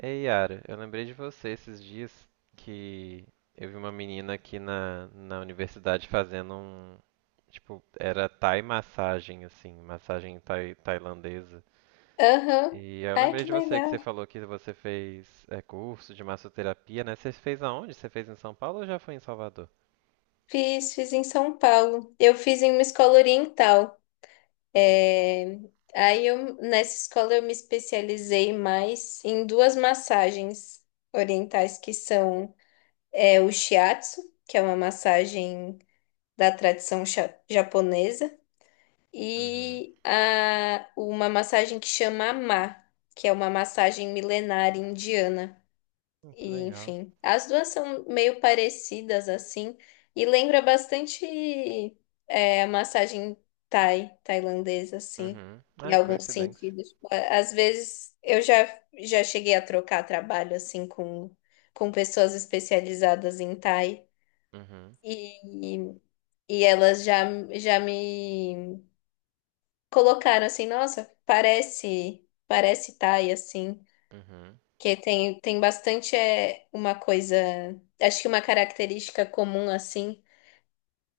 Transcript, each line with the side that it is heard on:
right: Ei, Yara, eu lembrei de você esses dias que eu vi uma menina aqui na universidade fazendo um, tipo, era Thai massagem, assim, massagem tailandesa.
left: Aham.
right: E aí eu
left: Ai,
right: lembrei
left: que
right: de você que você
left: legal.
right: falou que você fez curso de massoterapia, né? Você fez aonde? Você fez em São Paulo ou já foi em Salvador?
left: Fiz em São Paulo. Eu fiz em uma escola oriental.
right: Hum,
left: É, Aí eu, nessa escola eu me especializei mais em duas massagens orientais que são o shiatsu, que é uma massagem da tradição japonesa,
right: uhum.
left: e uma massagem que chama Ma, que é uma massagem milenar indiana.
right: Que
left: E,
right: legal.
left: enfim, as duas são meio parecidas assim e lembra bastante a massagem thai, tailandesa assim,
right: Uhum.
left: em
right: Ai,
left: alguns
right: coincidência.
left: sentidos. Tipo, às vezes eu já cheguei a trocar trabalho assim com pessoas especializadas em thai
right: Uhum.
left: e elas já me colocaram assim, nossa, parece thai assim.
right: Uhum.
left: Que tem bastante, uma coisa. Acho que uma característica comum, assim,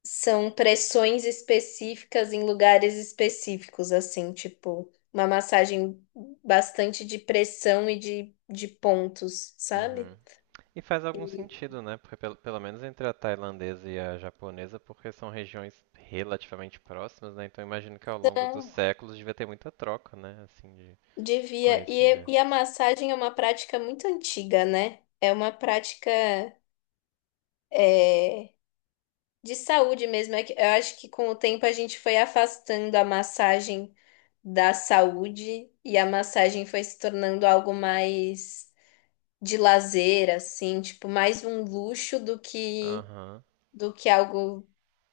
left: são pressões específicas em lugares específicos, assim, tipo, uma massagem bastante de pressão e de pontos, sabe?
right: Uhum. E faz algum sentido, né? Porque pelo menos entre a tailandesa e a japonesa, porque são regiões relativamente próximas, né? Então imagino que ao longo dos
left: Então,
right: séculos devia ter muita troca, né? Assim, de
left: devia. E,
right: conhecimento.
left: e a massagem é uma prática muito antiga, né? É uma prática, é, de saúde mesmo. É que eu acho que com o tempo a gente foi afastando a massagem da saúde e a massagem foi se tornando algo mais de lazer, assim, tipo, mais um luxo do que
right: Aham.
left: do que algo,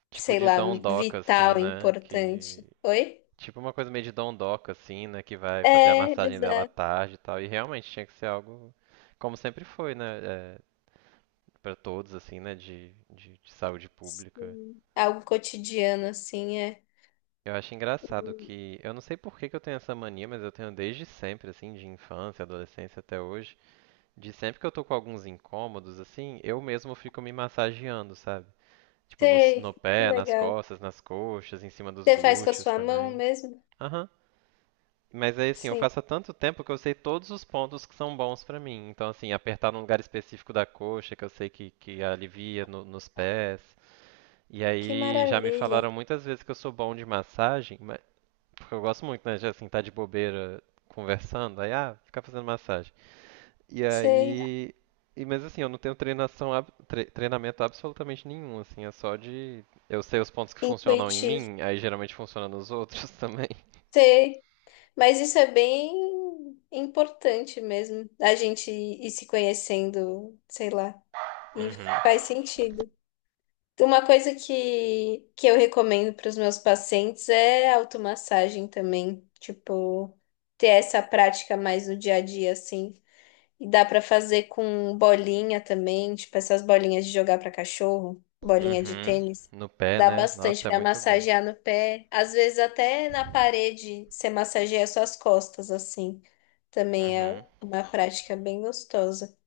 right: Tipo
left: sei
right: de
left: lá,
right: dondoca, assim,
left: vital,
right: né? Que...
left: importante. Oi?
right: Tipo uma coisa meio de dondoca, assim, né? Que vai fazer a
left: É,
right: massagem dela à
left: exato.
right: tarde e tal. E realmente tinha que ser algo, como sempre foi, né? É, para todos, assim, né? De saúde pública.
left: Sim. Algo cotidiano, assim, é.
right: Eu acho engraçado
left: Hum.
right: que, eu não sei por que que eu tenho essa mania, mas eu tenho desde sempre, assim, de infância, adolescência até hoje, de sempre que eu tô com alguns incômodos, assim, eu mesmo fico me massageando, sabe? Tipo, no
left: Sei, que
right: pé, nas
left: legal.
right: costas, nas coxas, em cima dos
left: Você faz com a
right: glúteos
left: sua mão
right: também.
left: mesmo?
right: Aham. Mas aí, assim, eu
left: Sim,
right: faço há tanto tempo que eu sei todos os pontos que são bons pra mim. Então, assim, apertar num lugar específico da coxa, que eu sei que alivia nos pés. E
left: que
right: aí já me
left: maravilha.
right: falaram muitas vezes que eu sou bom de massagem, porque eu gosto muito, né, de assim, tá de bobeira conversando, aí, ah, ficar fazendo massagem. E
left: Sei,
right: aí. E, mas assim, eu não tenho treinação, treinamento absolutamente nenhum, assim, é só de. Eu sei os pontos que funcionam em
left: intuitivo.
right: mim, aí geralmente funciona nos outros também.
left: Sei, mas isso é bem importante mesmo, a gente ir se conhecendo, sei lá, e
right: Uhum.
left: faz sentido. Uma coisa que eu recomendo para os meus pacientes é automassagem também, tipo, ter essa prática mais no dia a dia, assim. E dá pra fazer com bolinha também, tipo essas bolinhas de jogar pra cachorro, bolinha de
right: Uhum.
left: tênis.
right: No pé,
left: Dá
right: né?
left: bastante
right: Nossa, é
left: pra
right: muito bom.
left: massagear no pé. Às vezes até na parede você massageia suas costas assim. Também é
right: Uhum.
left: uma prática bem gostosa.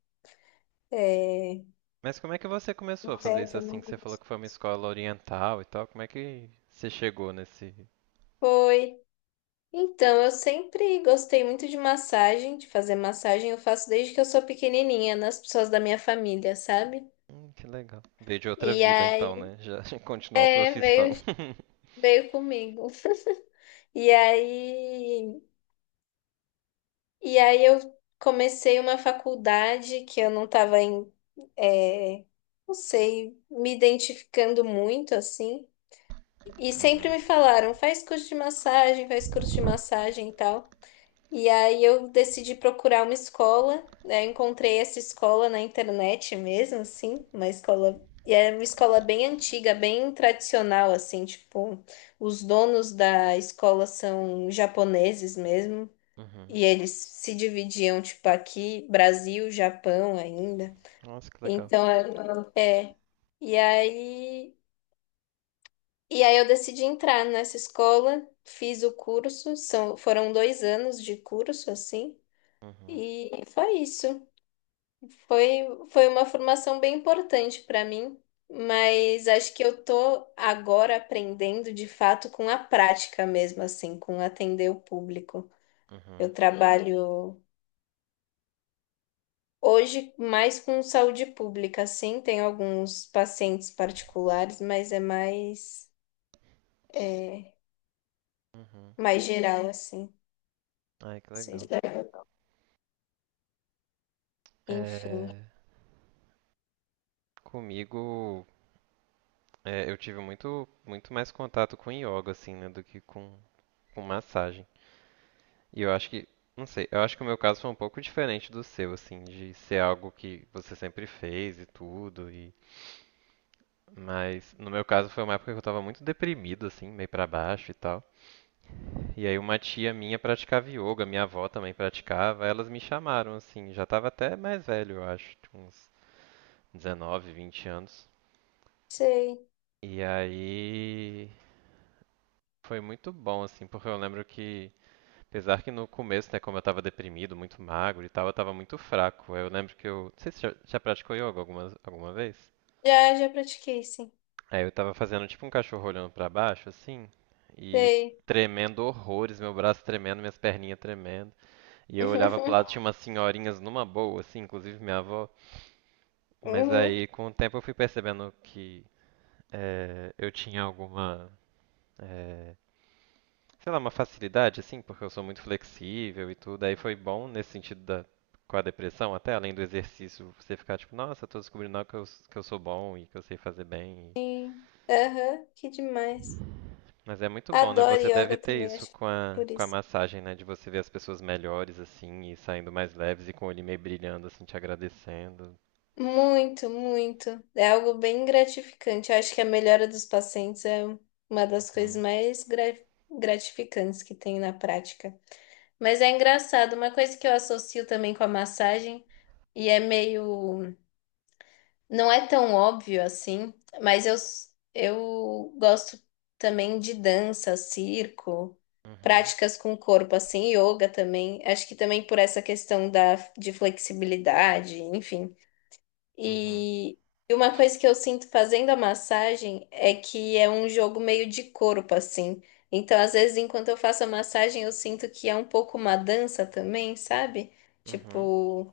left: É,
right: Mas como é que você começou
left: no
right: a fazer
left: pé
right: isso
left: também.
right: assim? Que você falou que foi uma escola oriental e tal. Como é que você chegou nesse.
left: Foi. Então, eu sempre gostei muito de massagem, de fazer massagem. Eu faço desde que eu sou pequenininha, nas pessoas da minha família, sabe?
right: Que legal. Veio de outra
left: E
right: vida então,
left: aí,
right: né? Já continuou a
left: é,
right: profissão.
left: veio, veio comigo. E aí, e aí, eu comecei uma faculdade que eu não estava em, é, não sei, me identificando muito assim. E sempre me falaram, faz curso de massagem, faz curso de massagem e tal. E aí eu decidi procurar uma escola, né? Eu encontrei essa escola na internet mesmo, assim, uma escola. E é uma escola bem antiga, bem tradicional, assim, tipo, os donos da escola são japoneses mesmo.
right: Uhum.
left: E eles se dividiam, tipo, aqui, Brasil, Japão ainda.
right: Nossa, que legal.
left: Então, é. É. E aí, e aí, eu decidi entrar nessa escola, fiz o curso, foram 2 anos de curso, assim,
right: Uhum.
left: e foi isso. Foi uma formação bem importante para mim, mas acho que eu tô agora aprendendo de fato com a prática mesmo, assim, com atender o público. Eu,
right: Uhum.
left: uhum, trabalho. Hoje, mais com saúde pública, sim, tem alguns pacientes particulares, mas é é,
right: Uhum.
left: mais geral, assim.
right: Ai, que
left: Sei
right: legal.
left: lá. Enfim,
right: É, comigo, é, eu tive muito mais contato com yoga, assim, né, do que com massagem. E eu acho que, não sei, eu acho que o meu caso foi um pouco diferente do seu, assim, de ser algo que você sempre fez e tudo. E, mas no meu caso foi uma época que eu tava muito deprimido, assim, meio pra baixo e tal. E aí uma tia minha praticava yoga, minha avó também praticava, elas me chamaram assim, já estava até mais velho, eu acho, tinha uns 19, 20 anos.
left: sei.
right: E aí foi muito bom assim, porque eu lembro que apesar que no começo, né, como eu estava deprimido, muito magro e tal, eu estava muito fraco. Aí eu lembro que eu, não sei se já praticou yoga alguma vez.
left: Já, já pratiquei, sim.
right: Aí eu tava fazendo tipo um cachorro olhando pra baixo assim, e
left: Sei.
right: tremendo horrores, meu braço tremendo, minhas perninhas tremendo. E eu olhava pro lado, tinha umas senhorinhas numa boa, assim, inclusive minha avó. Mas
left: Uhum,
right: aí, com o tempo, eu fui percebendo que eu tinha alguma, eh, sei lá, uma facilidade, assim, porque eu sou muito flexível e tudo. Aí foi bom nesse sentido da, com a depressão, até além do exercício, você ficar tipo, nossa, tô descobrindo algo que que eu sou bom e que eu sei fazer bem.
left: sim. Aham, que demais.
right: Mas é muito bom, né?
left: Adoro
right: Você deve
left: yoga
right: ter
left: também,
right: isso
left: acho que por
right: com a
left: isso.
right: massagem, né? De você ver as pessoas melhores, assim, e saindo mais leves e com o olho meio brilhando, assim, te agradecendo.
left: Muito, muito. É algo bem gratificante. Eu acho que a melhora dos pacientes é uma das coisas
right: Uhum.
left: mais gratificantes que tem na prática. Mas é engraçado, uma coisa que eu associo também com a massagem, e é meio. Não é tão óbvio assim, mas eu gosto também de dança, circo,
right: Uhum,
left: práticas com o corpo, assim, yoga também. Acho que também por essa questão de flexibilidade, enfim.
right: uhum,
left: E e uma coisa que eu sinto fazendo a massagem é que é um jogo meio de corpo, assim. Então, às vezes, enquanto eu faço a massagem, eu sinto que é um pouco uma dança também, sabe?
right: uhum.
left: Tipo,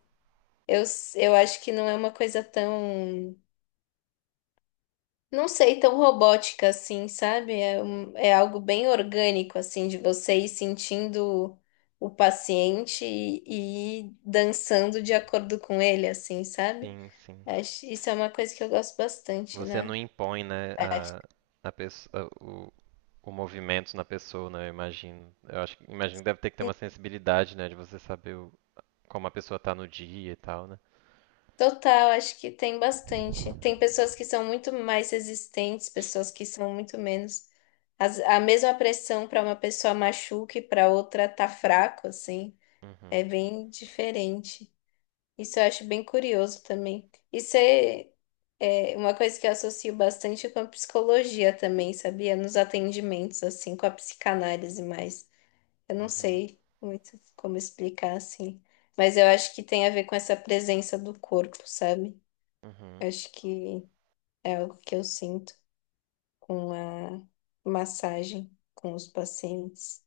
left: eu acho que não é uma coisa tão, não sei, tão robótica assim, sabe? É algo bem orgânico, assim, de você ir sentindo o paciente e ir dançando de acordo com ele, assim, sabe?
right: Sim, sim.
left: Acho, isso é uma coisa que eu gosto bastante,
right: Você não
left: né?
right: impõe, né,
left: Acho que
right: a pessoa, o movimento na pessoa, né? Eu imagino. Eu acho que imagino que deve ter que ter uma
left: sim.
right: sensibilidade, né, de você saber como a pessoa tá no dia e tal, né?
left: Total, acho que tem bastante. Tem pessoas que são muito mais resistentes, pessoas que são muito menos. A mesma pressão para uma pessoa machuca e para outra tá fraco, assim.
right: Uhum,
left: É bem diferente. Isso eu acho bem curioso também. Isso é uma coisa que eu associo bastante com a psicologia também, sabia? Nos atendimentos, assim, com a psicanálise mais. Eu não
right: uhum,
left: sei muito como explicar assim, mas eu acho que tem a ver com essa presença do corpo, sabe?
right: uhum.
left: Acho que é algo que eu sinto com a massagem com os pacientes.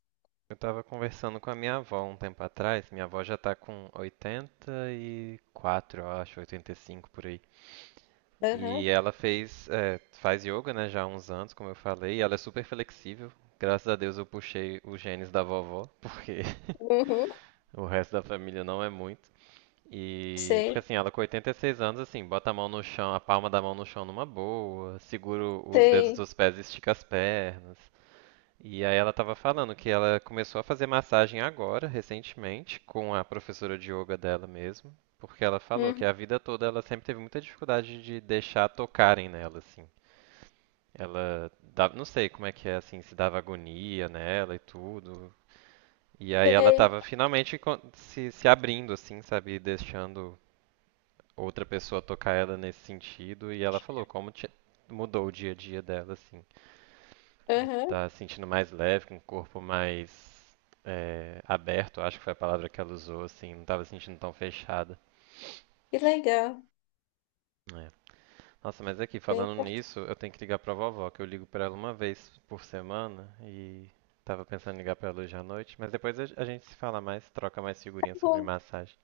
right: Eu tava conversando com a minha avó um tempo atrás. Minha avó já tá com 84, eu acho, 85 por aí. E
left: Aham,
right: ela fez, é, faz yoga, né, já há uns anos, como eu falei, e ela é super flexível. Graças a Deus eu puxei os genes da vovó, porque
left: uhum,
right: o resto da família não é muito. E porque
left: sei,
right: assim, ela com 86 anos, assim, bota a mão no chão, a palma da mão no chão numa boa, segura os dedos
left: sei,
right: dos pés e estica as pernas. E aí ela estava falando que ela começou a fazer massagem agora, recentemente, com a professora de yoga dela mesmo, porque ela falou que
left: uhum,
right: a vida toda ela sempre teve muita dificuldade de deixar tocarem nela, assim. Ela dava, não sei como é que é, assim, se dava agonia nela e tudo. E aí ela
left: sei,
right: estava finalmente se abrindo, assim, sabe, deixando outra pessoa tocar ela nesse sentido. E ela falou como mudou o dia a dia dela, assim. De
left: aham,
right: estar se sentindo mais leve, com o corpo mais é, aberto, acho que foi a palavra que ela usou, assim, não estava se sentindo tão fechada.
left: que legal.
right: É. Nossa, mas aqui,
left: Bem,
right: falando
left: tá
right: nisso, eu tenho que ligar pra vovó, que eu ligo pra ela 1 vez por semana e tava pensando em ligar pra ela hoje à noite, mas depois a gente se fala mais, troca mais figurinhas sobre
left: bom,
right: massagem.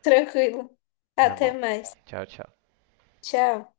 left: tranquilo.
right: Tá
left: Até
right: bom.
left: mais.
right: Tchau, tchau.
left: Tchau.